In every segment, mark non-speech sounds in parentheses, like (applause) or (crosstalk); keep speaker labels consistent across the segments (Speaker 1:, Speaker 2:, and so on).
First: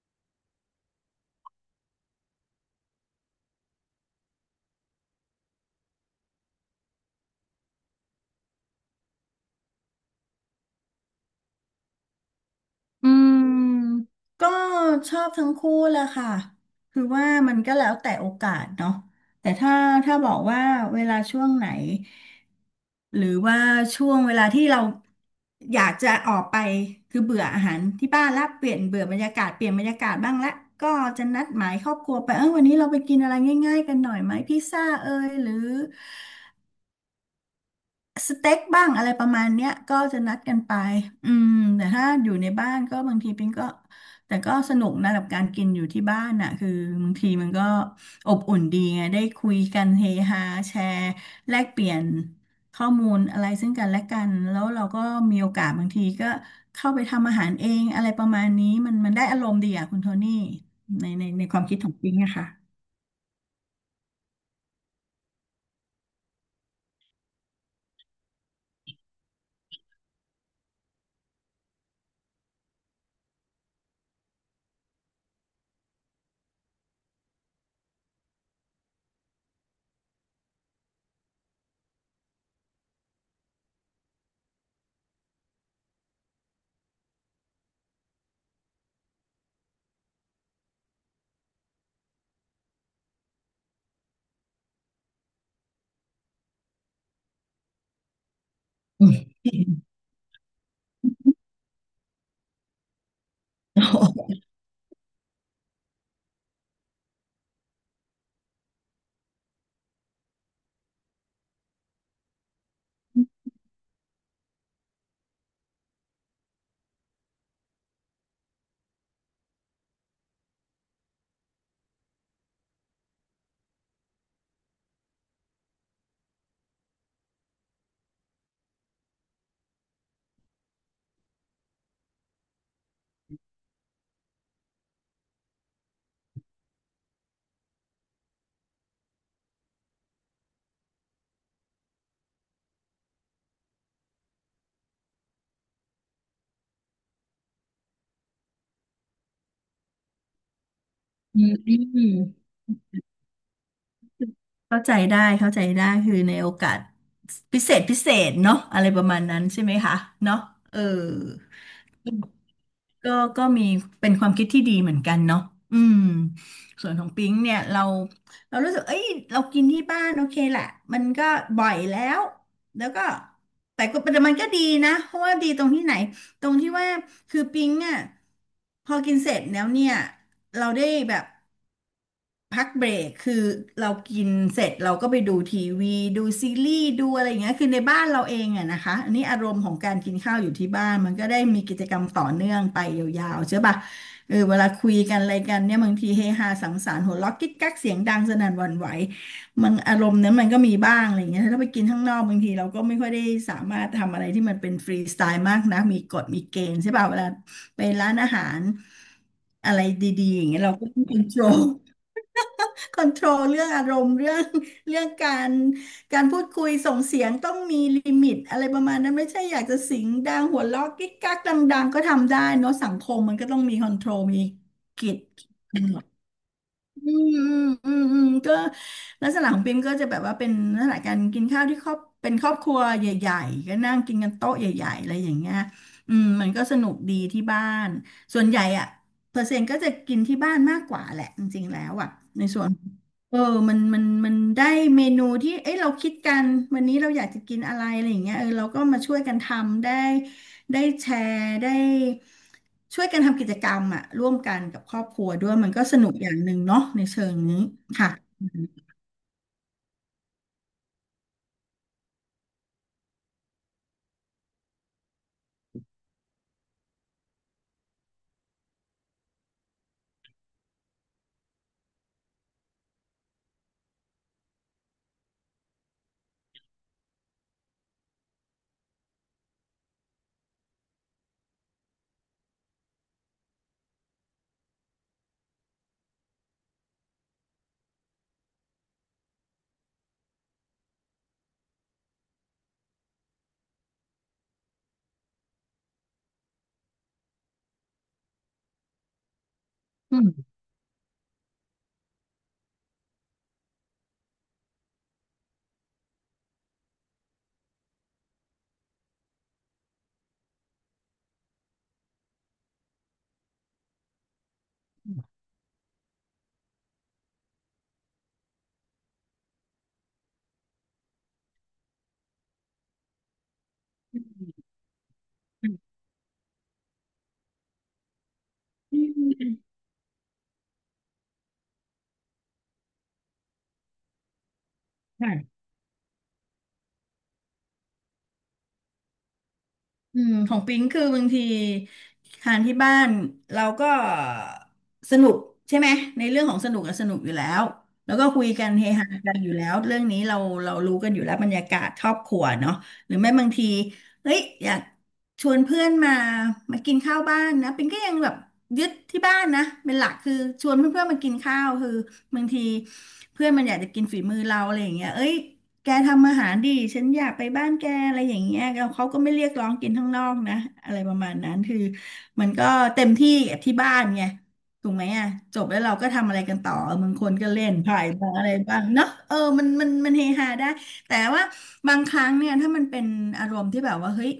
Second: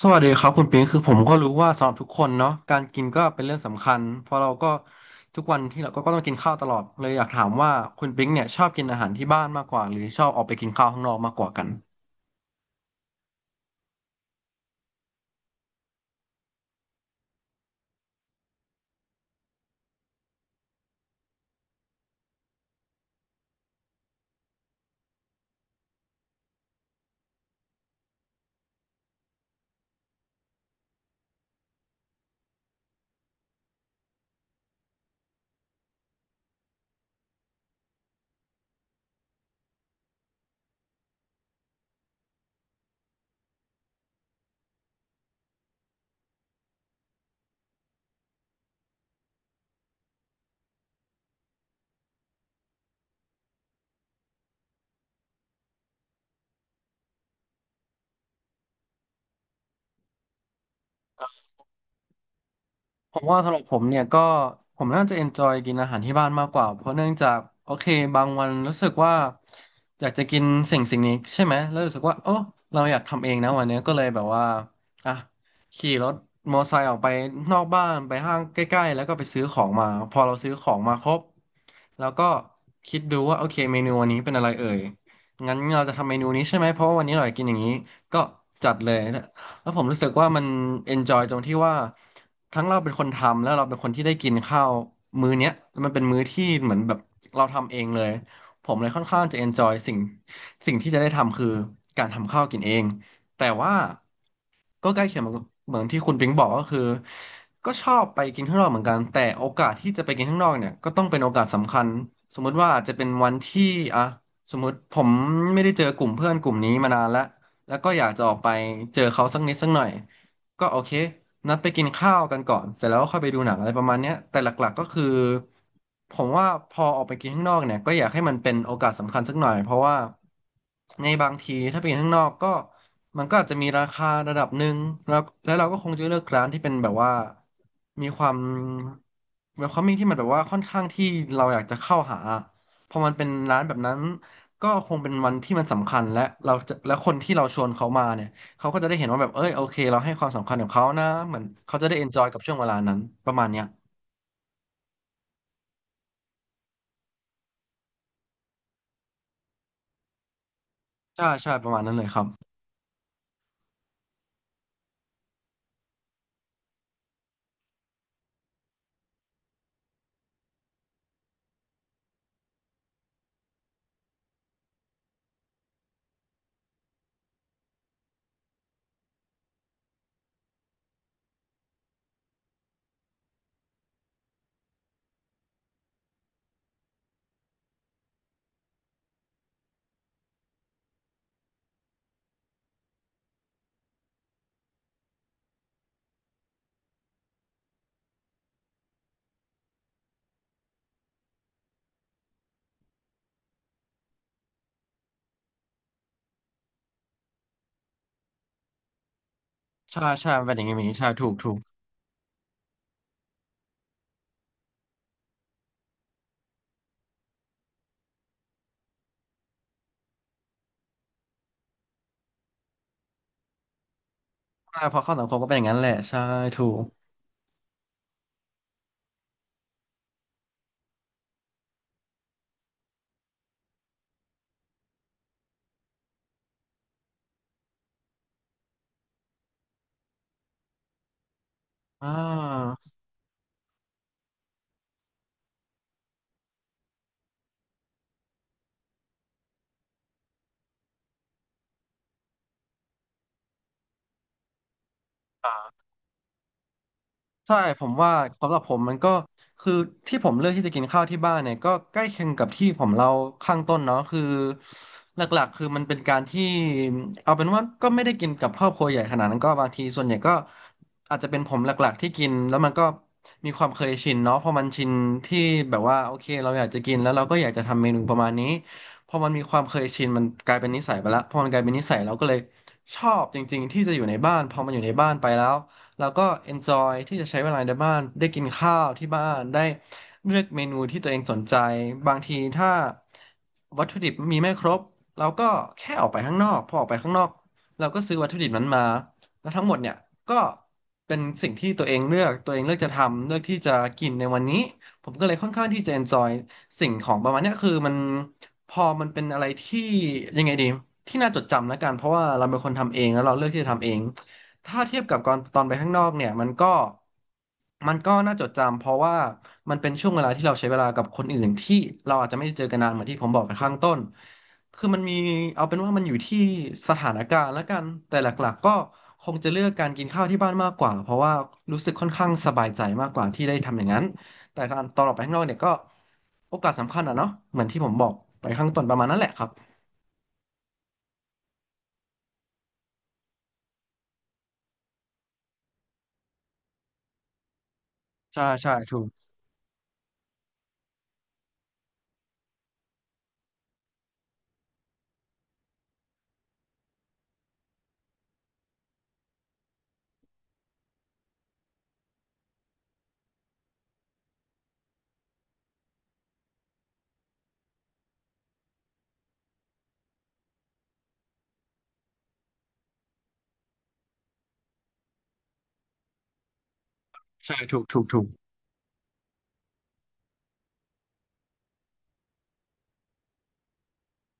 Speaker 1: สวัสดีครับคุณปิงคือผมก็รู้ว่าสำหรับทุกคนเนาะการกินก็เป็นเรื่องสำคัญเพราะเราก็ทุกวันที่เราก็ต้องกินข้าวตลอดเลยอยากถามว่าคุณปิงเนี่ยชอบกินอาหารที่บ้านมากกว่าหรือชอบออกไปกินข้าวข้างนอกมากกว่ากัน
Speaker 2: อืมก็ชอบทั้งคู่แหละค่ะคือว่ามันก็แล้วแต่โอกาสเนาะแต่ถ้าบอกว่าเวลาช่วงไหนหรือว่าช่วงเวลาที่เราอยากจะออกไปคือเบื่ออาหารที่บ้านละเปลี่ยนเบื่อบรรยากาศเปลี่ยนบรรยากาศบ้างละก็จะนัดหมายครอบครัวไปวันนี้เราไปกินอะไรง่ายๆกันหน่อยไหมพิซซ่าเอยหรือ สเต็กบ้างอะไรประมาณเนี้ยก็จะนัดกันไปอืมแต่ถ้าอยู่ในบ้านก็บางทีปิงก็แต่ก็สนุกนะกับการกินอยู่ที่บ้านน่ะคือบางทีมันก็อบอุ่นดีไงได้คุยกันเฮฮาแชร์แลกเปลี่ยนข้อมูลอะไรซึ่งกันและกันแล้วเราก็มีโอกาสบางทีก็เข้าไปทำอาหารเองอะไรประมาณนี้มันได้อารมณ์ดีอ่ะคุณโทนี่ในความคิดของปิงนะคะ
Speaker 1: ผมว่าสำหรับผมเนี่ยก็ผมน่าจะเอนจอยกินอาหารที่บ้านมากกว่าเพราะเนื่องจากโอเคบางวันรู้สึกว่าอยากจะกินสิ่งนี้ใช่ไหมแล้วรู้สึกว่าโอ้เราอยากทำเองนะวันเนี้ยก็เลยแบบว่าอ่ะขี่รถมอไซค์ออกไปนอกบ้านไปห้างใกล้ๆแล้วก็ไปซื้อของมาพอเราซื้อของมาครบแล้วก็คิดดูว่าโอเคเมนูวันนี้เป็นอะไรเอ่ยงั้นเราจะทำเมนูนี้ใช่ไหมเพราะว่าวันนี้เราอยากกินอย่างนี้ก็จัดเลย แล้วผมรู้สึกว่ามัน enjoy ตรงที่ว่าทั้งเราเป็นคนทำแล้วเราเป็นคนที่ได้กินข้าวมื้อเนี้ยมันเป็นมื้อที่เหมือนแบบเราทำเองเลยผมเลยค่อน
Speaker 2: อื
Speaker 1: ข้างจะ enjoy
Speaker 2: ม
Speaker 1: สิ่งที่จะได้ทำคือการทำข้าวกินเองแต่ว่า
Speaker 2: (laughs)
Speaker 1: ก็ใกล้เคียงเหมือนที่คุณปิงบอกก็คือก็ชอบไปกินข้างนอกเหมือนกันแต่โอกาสที่จะไปกินข้างนอกเนี่ยก็ต้องเป็นโอกาสสำคัญสมมุติว่าอาจจะเป็นวันที่อ่ะสมมติผมไม่ได้เจอกลุ่มเพื่อนกลุ่มนี้มานานแล้ว แล้วก็อยากจะออกไปเจอเขาสักนิดสักหน่อยก็โอเคนัดไปกินข้าวกันก่อนเสร็จแล้วก็ค่อยไปดูหนังอะไรประมาณเนี้ยแต่หลักๆก็คือผมว่าพอออกไปกินข้างนอกเนี่ยก็อยากให้มันเป็นโอกาสสำคัญสักหน่อยเพราะว่าในบางทีถ้าไปกินข้างนอกก็มันก็อาจจะมีราคาระดับหนึ่งแล้วเราก็คงจะเลือกร้านที่เป็นแบบว่ามีความมีความมิ่งที่มันแบบว่าค่อนข้างที่เราอยากจะเข้าหา พอมันเป็นร้านแบบนั้นก็คงเป็นวันที่มันสำคัญและเราจะและคนที่เราชวนเขามาเนี่ยเขาก็จะได้เห็นว่าแบบเอ้ยโอเคเราให้ความสำคัญกับเขานะเหมือนเขาจะได้เอนจอยกับช่วงเวลานั้นประมาณเนี้ย
Speaker 2: เข้าใจได้เข้าใจได้คือในโอกาสพิเศษพิเศษเนาะอะไรประมาณนั้นใช่ไหมคะเนาะเออ
Speaker 1: ใช่ใช่ประมาณนั้นเลยครับ
Speaker 2: ก็ก็มีเป็นความคิดที่ดีเหมือนกันเนาะอืมส่วนของปิ๊งเนี่ยเรารู้สึกเอ้ยเรากินที่บ้านโอเคแหละมันก็บ่อยแล้วแล้วก็แต่มันก็ดีนะเพราะว่าดีตรงที่ไหนตรงที่ว่าคือปิ๊งอ่ะพอกินเสร็จแล้วเนี่ยเราได้แบบ พักเบรกคือเรากินเสร็จเราก็ไปดูทีวีดูซีรีส์ดูอะไรอย่างเงี้ยคือในบ้านเราเองอะนะคะอันนี้อารมณ์ของการกินข้าวอยู่ที่บ้านมันก็ได้มีกิจกรรมต่อเนื่องไปยาวๆใช่ปะเวลาคุยกันอะไรกันเนี่ยบางทีเฮฮาสังสรรค์หัวเราะกิ๊กกักเสียงดังสนั่นหวั่นไหวมันอารมณ์นั้นมันก็มีบ้างอะไรอย่างเงี้ยถ้าไปกินข้างนอกบางทีเราก็ไม่ค่อยได้สามารถทำอะไรที่มันเป็นฟรีสไตล์มากนะมีกฎมีเกณฑ์ใช่ปะเวลาไปร้านอาหารอะไร
Speaker 1: ใช่
Speaker 2: ดี
Speaker 1: ใช่
Speaker 2: ๆอ
Speaker 1: มั
Speaker 2: ย่า
Speaker 1: น
Speaker 2: ง
Speaker 1: เป็นอ
Speaker 2: เงี้ย
Speaker 1: ย่าง
Speaker 2: เราก็
Speaker 1: นี้
Speaker 2: ต้อง
Speaker 1: ใช่
Speaker 2: คอน
Speaker 1: ถู
Speaker 2: โท
Speaker 1: ก
Speaker 2: ร
Speaker 1: ถูก
Speaker 2: ล คอนโทรลเรื่องอารมณ์เรื่อง (laughs) เรื่องการพูดคุยส่งเสียงต้องมีลิมิตอะไรประมาณนั้นไม่ใช่อยากจะเสียงดังหัวเราะกิ๊กกักดังๆก็ทำได้เนอะสังคมมันก็ต้องมีคอนโทรลมี
Speaker 1: ใช่เพอ
Speaker 2: ก
Speaker 1: เข้าสังคมก็เป็นอย่างนั้นแหละ
Speaker 2: ฎ
Speaker 1: ใช่ถูก
Speaker 2: อืมก็ลักษณะของปิมก็จะแบบว่าเป็นลักษณะการกินข้าวที่ครอบเป็นครอบครัวใหญ่ๆก็นั่งกินกันโต๊ะใหญ่ๆอะไรอย่างเงี้ยมันก็สนุกดีที่บ้านส่วนใหญ่อะเปอร์เซ็นต์ก็จะกินที่บ้านมากกว่าแหละจริงๆแล้ว
Speaker 1: อ่
Speaker 2: อะในส่วน
Speaker 1: า
Speaker 2: เออมันได้เมนูที่เอ้ยเราคิดกันวันนี้เราอยากจะกินอะไรอะไรอย่างเงี้ยเราก็มาช่วยกันทำได้ ได้แชร์ได้ช่วยกันทำกิจกรรมอะร่วมกันกับครอบครัวด้วยมันก็สนุกอย่างหนึ่งเนาะในเชิง
Speaker 1: ใช่
Speaker 2: นี้
Speaker 1: ผม
Speaker 2: ค่ะ
Speaker 1: ว่า
Speaker 2: อื
Speaker 1: สำหรั
Speaker 2: ม
Speaker 1: บผมมันก็คือที่ผมเลือกที่จะกินข้าวที่บ้านเนี่ยก็ใกล้เคียงกับที่ผมเล่าข้างต้นเนาะคือหลักๆคือมันเป็นการที่เอาเป็นว่าก็ไม่ได้กินกับครอบครัวใหญ่ขนาดนั้นก็บางทีส่วนใหญ่ก็อาจจะเป็นผมหลักๆที่กินแล้วมันก็มีความเคยชินเนาะพอมันชินที่แบบว่าโอเคเราอยากจะกินแล้วเราก็อยากจะทำเมนูประมาณนี้พอมันมีความเคยชินมันกลายเป็นนิสัยไปแล้วพอมันกลายเป็นนิสัยเราก็เลยชอบจริงๆที่จะอยู่ในบ้านพอมันอยู่ในบ้านไปแล้ว แล้วก็ enjoy ที่จะใช้เวลาในบ้านได้กินข้าวที่บ้านได้เลือกเมนูที่ตัวเองสนใจบางทีถ้าวัตถุดิบมีไม่ครบเราก็แค่ออกไปข้างนอกพอออกไปข้างนอกเราก็ซื้อวัตถุดิบนั้นมาแล้วทั้งหมดเนี่ยก็เป็นสิ่งที่ตัวเองเลือกตัวเองเลือกจะทำเลือกที่จะกินในวันนี้ผมก็เลยค่อนข้างที่จะ enjoy สิ่งของประมาณเนี้ยคือมันพอมันเป็นอะไรที่ยังไงดีที่น่าจดจำแล้วกันเพราะว่าเราเป็นคนทำเองแล้วเราเลือกที่จะทำเอง ถ้าเทียบกับก่อนตอนไปข้างนอกเนี่ยมันก็มันก็น่าจดจำเพราะว่ามันเป็นช่วงเวลาที่เราใช้เวลากับคนอื่นที่เราอาจจะไม่ได้เจอกันนานเหมือนที่ผมบอกไปข้างต้นคือมันมีเอาเป็นว่ามันอยู่ที่สถานการณ์ละกันแต่หลักๆก็คงจะเลือกการกินข้าวที่บ้านมากกว่าเพราะว่ารู้สึกค่อนข้างสบายใจมากกว่าที่ได้ทำอย่างนั้นแต่ตอนออกไปข้างนอก
Speaker 2: ค่ะ
Speaker 1: เนี่ยก็โอกาสสำคัญอ่ะเนาะเหมือนที่ผมบอกไปข้างต้นประมาณนั้นแหละครับ
Speaker 2: ของปิงคือบางทีทานที่บ้านเราก็สนุกใช่ไหมในเรื่องของสนุกอะสนุกอยู่แล้วแล้วก็คุ
Speaker 1: ใช่
Speaker 2: ยกัน
Speaker 1: ใช่
Speaker 2: เฮ
Speaker 1: ถูก
Speaker 2: ฮากันอยู่แล้วเรื่องนี้เรารู้กันอยู่แล้วบรรยากาศครอบครัวเนาะหรือไม่บางทีเฮ้ยอยากชวนเพื่อนมากินข้าวบ้านนะปิงก็ยังแบบยึดที่บ้านนะเป็นหลักคือชวนเพื่อนๆมากินข้าวคือบางทีเพื่อนมันอยากจะกินฝีมือเราอะไรอย่างเงี้ยเอ้ย แกทำอาหารดิฉันอยากไปบ้านแกอะไรอย่างเงี้ยแล้วเขาก็ไม่เรียกร้องกินข้างนอกนะอะไรประมาณนั้นคือมันก็เต็มที่กับที่บ้านไงถูกไหมอ่ะจบแล้วเราก็ทำอะไรกันต่อมึงคนก็
Speaker 1: ใช่
Speaker 2: เล่น
Speaker 1: ถูก
Speaker 2: ไพ่
Speaker 1: ถูกถูก
Speaker 2: บ้างอะไรบ้างเนาะมันเฮฮาได้แต่ว่าบางครั้งเนี่ยถ้ามันเป็นอารมณ์ที่แบบว่าเฮ้ย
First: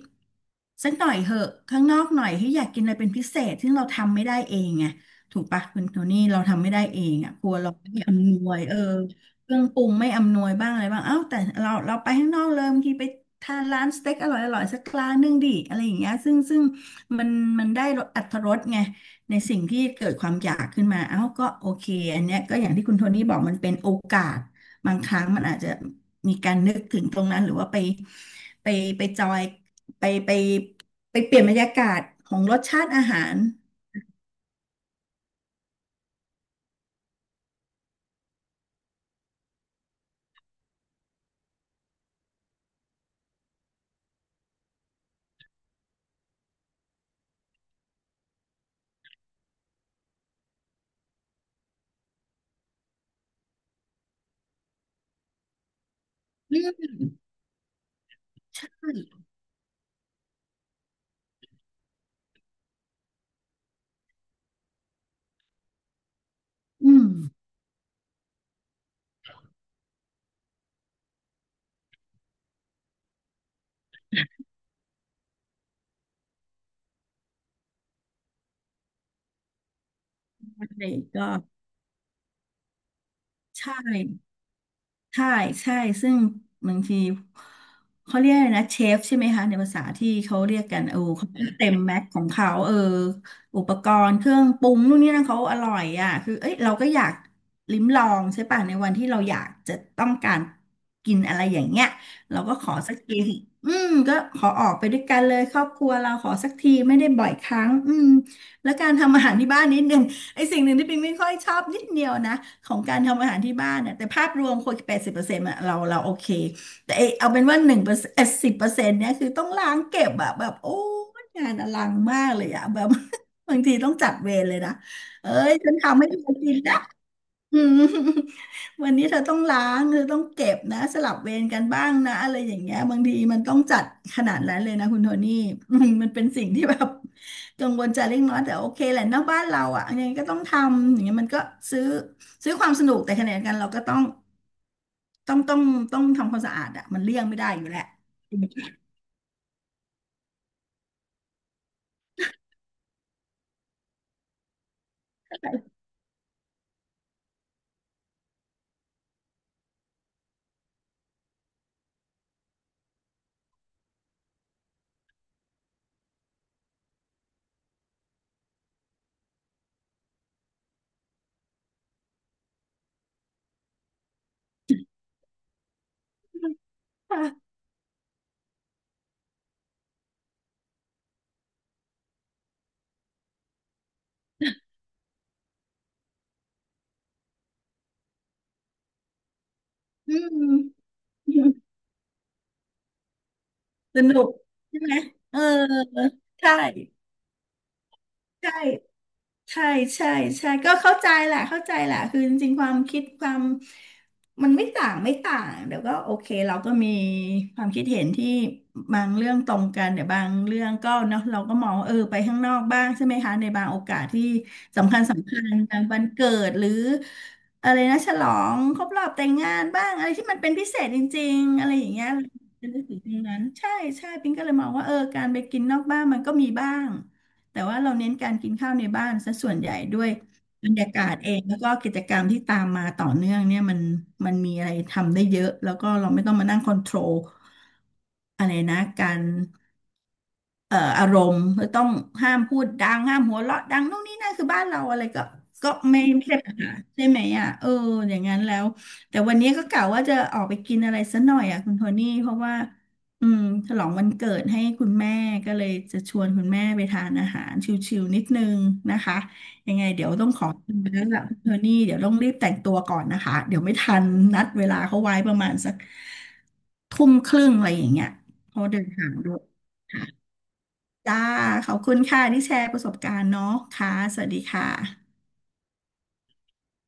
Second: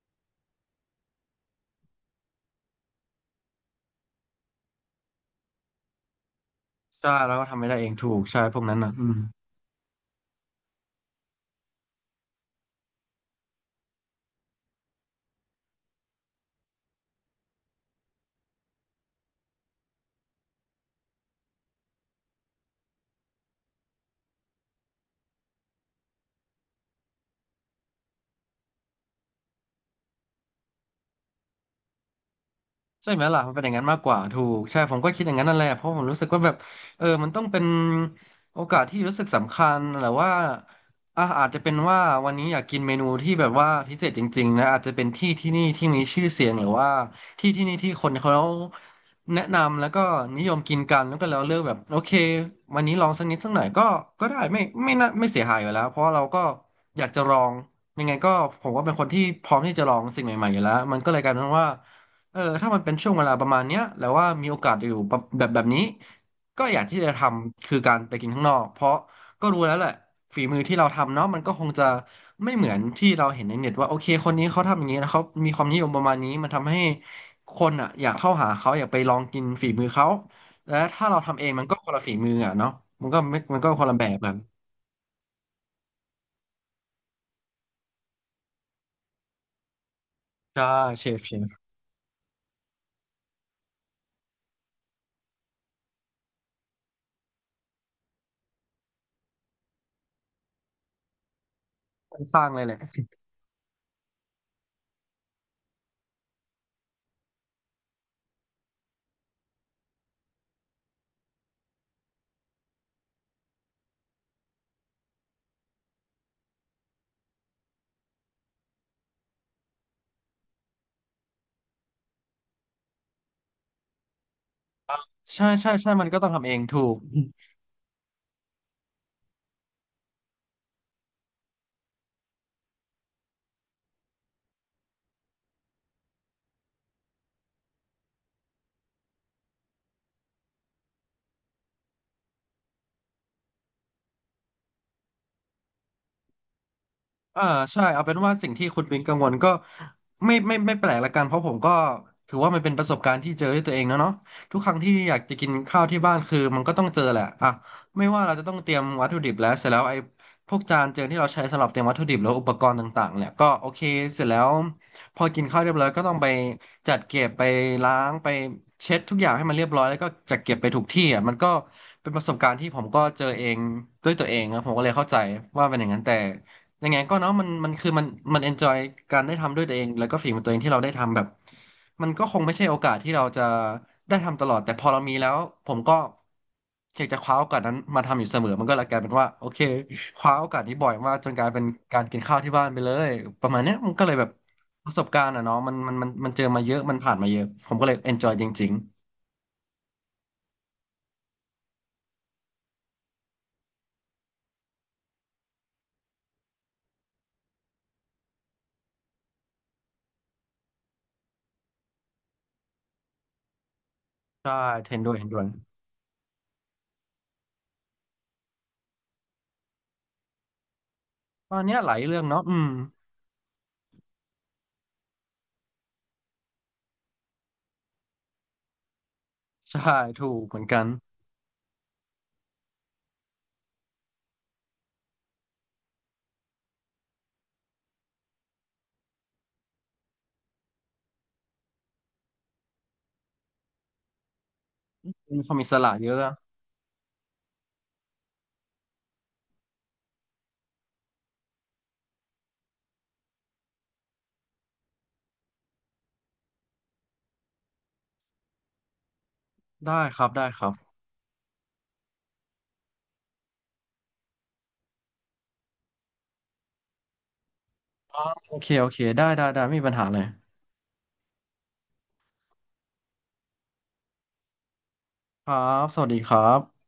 Speaker 2: สักหน่อยเหอะข้างนอกหน่อยที่อยากกินอะไรเป็นพิเศษซึ่งเราทำไม่ได้เองไงถูกปะคุณโทนี่เราทำไม่ได้เอ
Speaker 1: ใช่
Speaker 2: งอ่ะ
Speaker 1: แล้ว
Speaker 2: ค
Speaker 1: ก็
Speaker 2: รัว
Speaker 1: ทำไม่
Speaker 2: เรา
Speaker 1: ได้เอ
Speaker 2: ไม่
Speaker 1: งถูก
Speaker 2: อำน
Speaker 1: ใช่
Speaker 2: ว
Speaker 1: พ
Speaker 2: ย
Speaker 1: วกนั้นนะอืม
Speaker 2: เครื่องปรุงไม่อำนวยบ้างอะไรบ้างเอ้าแต่เราไปข้างนอกเลยบางทีไปทานร้านสเต็กอร่อยสักร้านนึงดิอะไรอย่างเงี้ยซึ่งมันมันได้รสอรรถรสไงในสิ่งที่เกิดความอยากขึ้นมาเอ้าก็โอเคอันเนี้ยก็อย่างที่คุณโทนี่บอกมันเป็นโอกาสบางครั้งมันอาจจะมีการนึกถึงตรงนั้นหรือว่าไปไปจอยไปไปไปเปลี่ยนบรรยากาศของรสชาติอา
Speaker 1: ใช่ไหม
Speaker 2: หาร
Speaker 1: ล่ะมันเป็นอย่างนั้นมากกว่าถูกใช่ผมก็คิดอย่างนั้นนั่นแหละเพราะผมรู้สึกว่าแบบมันต้องเป็นโอกาสที่รู้สึกสำคัญหรือว่าอาจจะเป็นว่าวันนี้อยากกินเมนูที่แบบว่าพิเศษจริงๆนะอาจจะเป็นที่ที่นี่ที่มีชื่อเสียงหรือว่าที่ที่นี่ที่คนเขาแนะนำแล้วก็นิยมกินกันแล้วก็เราเลือกแบบโอเควันนี้ลองสักนิดสักหน่อยก็ได้ไม่น่าไม่เสียหายอยู่แล้วเพราะเราก็
Speaker 2: อื
Speaker 1: อยากจะล
Speaker 2: ม
Speaker 1: องยังไงก็ผมก็
Speaker 2: ใช่
Speaker 1: เป็นคนที่พร้อมที่จะลองสิ่งใหม่ๆอยู่แล้วมันก็เลยกลายเป็นว่า ถ้ามันเป็นช่วงเวลาประมาณเนี้ยแล้วว่ามีโอกาสอยู่แบบนี้ก็อยาก
Speaker 2: อื
Speaker 1: ที่
Speaker 2: ม
Speaker 1: จะทำคือการไปกินข้างนอกเพราะก็รู้แล้วแหละฝีมือที่เราทำเนาะมันก็คงจะไม่เหมือนที่เราเห็นในเน็ตว่าโอเคคนนี้เขาทำอย่างนี้นะเขามีความนิยมประมาณนี้มันทำให้คนอ่ะอยากเข้าหาเขาอยากไปลองกินฝีมือเขา
Speaker 2: ใ
Speaker 1: และ
Speaker 2: ช่
Speaker 1: ถ้าเรา
Speaker 2: ก็
Speaker 1: ทำเองมันก็คนละฝีมืออ่ะเนาะมันก็
Speaker 2: ใช่
Speaker 1: คนละแบบกัน
Speaker 2: ใช่ใช่ซึ่งบางทีเขาเรียกอะไรนะเชฟใช่ไหมคะในภาษาที่เขาเรีย
Speaker 1: ใช่
Speaker 2: กกันเออ
Speaker 1: เชฟ
Speaker 2: เขา
Speaker 1: เชฟ
Speaker 2: เต็มแม็กของเขาเอออุปกรณ์เครื่องปรุงนู่นนี่นั่นเขาอร่อยอ่ะคือเอ้ยเราก็อยากลิ้มลองใช่ป่ะในวันที่เราอยากจะต้องการกินอะไรอย่างเงี้ย
Speaker 1: ส
Speaker 2: เรา
Speaker 1: ร้าง
Speaker 2: ก็
Speaker 1: เลย
Speaker 2: ข
Speaker 1: แห
Speaker 2: อ
Speaker 1: ละ
Speaker 2: สักทีสิอืมก็ขอออกไปด้วยกันเลยครอบครัวเราขอสักทีไม่ได้บ่อยครั้งอืมแล้วการทำอาหารที่บ้านนิดนึง ไอสิ่งหนึ่งที่ปิงไม่ค่อยชอบนิดเดียวนะของการทำอาหารที่บ้านน่ะแต่ภาพรวมคน80%อะเราเราโอเคแต่ไอเอาเป็นว่า1%สิบเปอร์เซ็นต์เนี่ยคือต้องล้างเก็บอะแบบโอ้ยงานอลังมากเลยอะแบบ (laughs) บางทีต้องจัดเวรเลยนะเอ้
Speaker 1: ใช่
Speaker 2: ย
Speaker 1: ใช่
Speaker 2: ฉัน
Speaker 1: ใช่
Speaker 2: ทำ
Speaker 1: มั
Speaker 2: ให้
Speaker 1: น
Speaker 2: เธ
Speaker 1: ก็
Speaker 2: อ
Speaker 1: ต้องทำ
Speaker 2: กิ
Speaker 1: เอ
Speaker 2: น
Speaker 1: ง
Speaker 2: นะ
Speaker 1: ถูก
Speaker 2: (laughs) อืม (laughs) วันนี้เธอต้องล้างเธอต้องเก็บนะสลับเวรกันบ้างนะอะไรอย่างเงี้ยบางทีมันต้องจัดขนาดนั้นเลยนะคุณโทนี่ (laughs) อืมมันเป็นสิ่งที่แบบกังวลใจเล็กน้อยแต่โอเคแหละนอกบ้านเราอ่ะยังไงก็ต้องทำอย่างเงี้ยมันก็ซื้อซื้อความสนุกแต่ขณะเดียวกันเราก็ต้องต้องต้องทำความสะอาดอ่ะมันเลี่ยงไม่
Speaker 1: อ่า
Speaker 2: ได้อยู่แห
Speaker 1: ใช่
Speaker 2: ละ
Speaker 1: เอาเป็นว่าสิ่งที่คุณวินกังวลก็ไม่แปลกละกันเพราะผมก็ถือว่ามันเป็นประสบการณ์ที่เจอด้วยตัวเองเนอะเนาะทุกครั้งที่อยากจะกินข้าวที่บ้านคือมันก็ต้องเจอแหละอ่ะไม่ว่าเราจะต้องเตรียมวัตถุดิบแล้วเสร็จแล้วไอ้พวกจานเจอที่เราใช้สำหรับเตรียมวัตถุดิบแล้วอุปกรณ์ต่างๆเนี่ยก็โอเคเสร็จแล้วพอกินข้าวเรียบร้อยก็ต้องไปจัดเก็บไปล้างไปเช็ดทุกอย่างให้มันเรียบร้อยแล้วก็จัดเก็บไปถูกที่อ่ะมันก็เป็นประสบการณ์ที่ผมก็เจอเองด้วยตัวเองนะผมก็เลยเข้าใจว่าเป็นอย่างนั้นแต่ ยังไงก็เนาะมั
Speaker 2: ค่ะ
Speaker 1: นมันคือมันมันเอนจอยการได้ทำด้วยตัวเองแล้วก็ฝีมือตัวเองที่เราได้ทำแบบมันก็คงไม่ใช่โอกาสที่เราจะได้ทำตลอดแต่พอเรามีแล้วผมก็อยากจะคว้าโอกาสนั้นมาทำอยู่เสมอมันก็เลยกลายเป็นว่าโอเค
Speaker 2: (laughs) อื
Speaker 1: คว้าโอ
Speaker 2: ม
Speaker 1: กาสนี้บ่อยมากจนกลายเป็น
Speaker 2: (laughs)
Speaker 1: การกินข้าวที่บ้านไปเลยประมาณเนี้ยมัน
Speaker 2: ส
Speaker 1: ก็เลย
Speaker 2: นุ
Speaker 1: แบ
Speaker 2: ก
Speaker 1: บ
Speaker 2: ใช่
Speaker 1: ป
Speaker 2: ไหม
Speaker 1: ระสบการณ์
Speaker 2: เออ
Speaker 1: อะเนาะมันเจอ
Speaker 2: ใช่
Speaker 1: มาเยอะมันผ่านมาเยอะผมก็เลยเอนจอยจ
Speaker 2: ใช
Speaker 1: ริง
Speaker 2: ่ ใช่ใช่ใช่ก็เข้าใจแหละเข้าใจแหละคือจริงๆความคิดความมันไม่ต่างเดี๋ยวก็โอเคเราก็มีความคิดเห็นที่บางเรื่องตรงกันเดี๋ยวบางเรื่องก็เนาะเราก็มองว่าเออไปข้างนอกบ้างใช่ไหมคะในบางโอกาสที่
Speaker 1: ๆใช่เท
Speaker 2: สำคั
Speaker 1: น
Speaker 2: ญ
Speaker 1: ด้วยเทน
Speaker 2: สำ
Speaker 1: ด้
Speaker 2: คั
Speaker 1: วย
Speaker 2: ญบางวันเกิดหรืออะไรนะฉลองครบรอบแต่งงานบ้างอะไรที่มันเป็นพิเศษจริง
Speaker 1: ตอ
Speaker 2: ๆ
Speaker 1: น
Speaker 2: อะไร
Speaker 1: เนี้ย
Speaker 2: อ
Speaker 1: ห
Speaker 2: ย่าง
Speaker 1: ลาย
Speaker 2: เงี้ย
Speaker 1: เรื่อ
Speaker 2: เรา
Speaker 1: งเนาะอืม
Speaker 2: จะนึกถึงตรงนั้นใช่ใช่ปิงก็เลยมองว่าเออการไปกินนอกบ้านมันก็มีบ้าง แต่ว่าเราเน้นการกินข้าวในบ้านซะส่วนใหญ่
Speaker 1: ใช่
Speaker 2: ด้วย
Speaker 1: ถูกเหมือน
Speaker 2: บรร
Speaker 1: กัน
Speaker 2: ยากาศเองแล้วก็กิจกรรมที่ตามมาต่อเนื่องเนี่ยมันมันมีอะไรทำได้เยอะแล้วก็เราไม่ต้องมานั่งคอนโทรลอะไรนะการ อารมณ์ต้องห้ามพูดดังห้ามหัวเราะดังนู่นนี่นั่นคือบ้านเราอะไรก็
Speaker 1: มีความอิ
Speaker 2: ก็
Speaker 1: สระ
Speaker 2: ไม่
Speaker 1: เยอะ
Speaker 2: ไม่ใช่ปัญหาใช่ไหมอ่ะเอออย่างนั้นแล้วแต่วันนี้ก็กะว่าจะออกไปกินอะไรสักหน่อยอ่ะคุณโทนี่เพราะว่าอืมฉลองวันเกิดให้คุณแม่ก็เลยจะชวนคุณแม่ไปทานอาหารชิลๆนิดนึงนะคะยังไง
Speaker 1: ได้
Speaker 2: เดี๋ยว
Speaker 1: ค
Speaker 2: ต้
Speaker 1: รั
Speaker 2: อ
Speaker 1: บ
Speaker 2: งข
Speaker 1: ได้
Speaker 2: อ
Speaker 1: ครั
Speaker 2: ตัว
Speaker 1: บ
Speaker 2: แล้วล่ะคุณโทนี่เดี๋ยวต้องรีบแต่งตัวก่อนนะคะเดี๋ยวไม่ทันนัดเวลาเขาไว้ประมาณสักทุ่มครึ่งอะไรอย่างเงี้ย
Speaker 1: โอ
Speaker 2: เพ
Speaker 1: เค
Speaker 2: ราะเดิ
Speaker 1: โอ
Speaker 2: น
Speaker 1: เค
Speaker 2: ทาง
Speaker 1: ได้
Speaker 2: ด้วย
Speaker 1: ได้ ได้ ไม่มีปัญหาเลย
Speaker 2: จ้าขอบคุณค่ะที่แชร์ประสบการณ์เนาะค่ะสวัสดีค่ะ
Speaker 1: ครับ สวัสดีครับ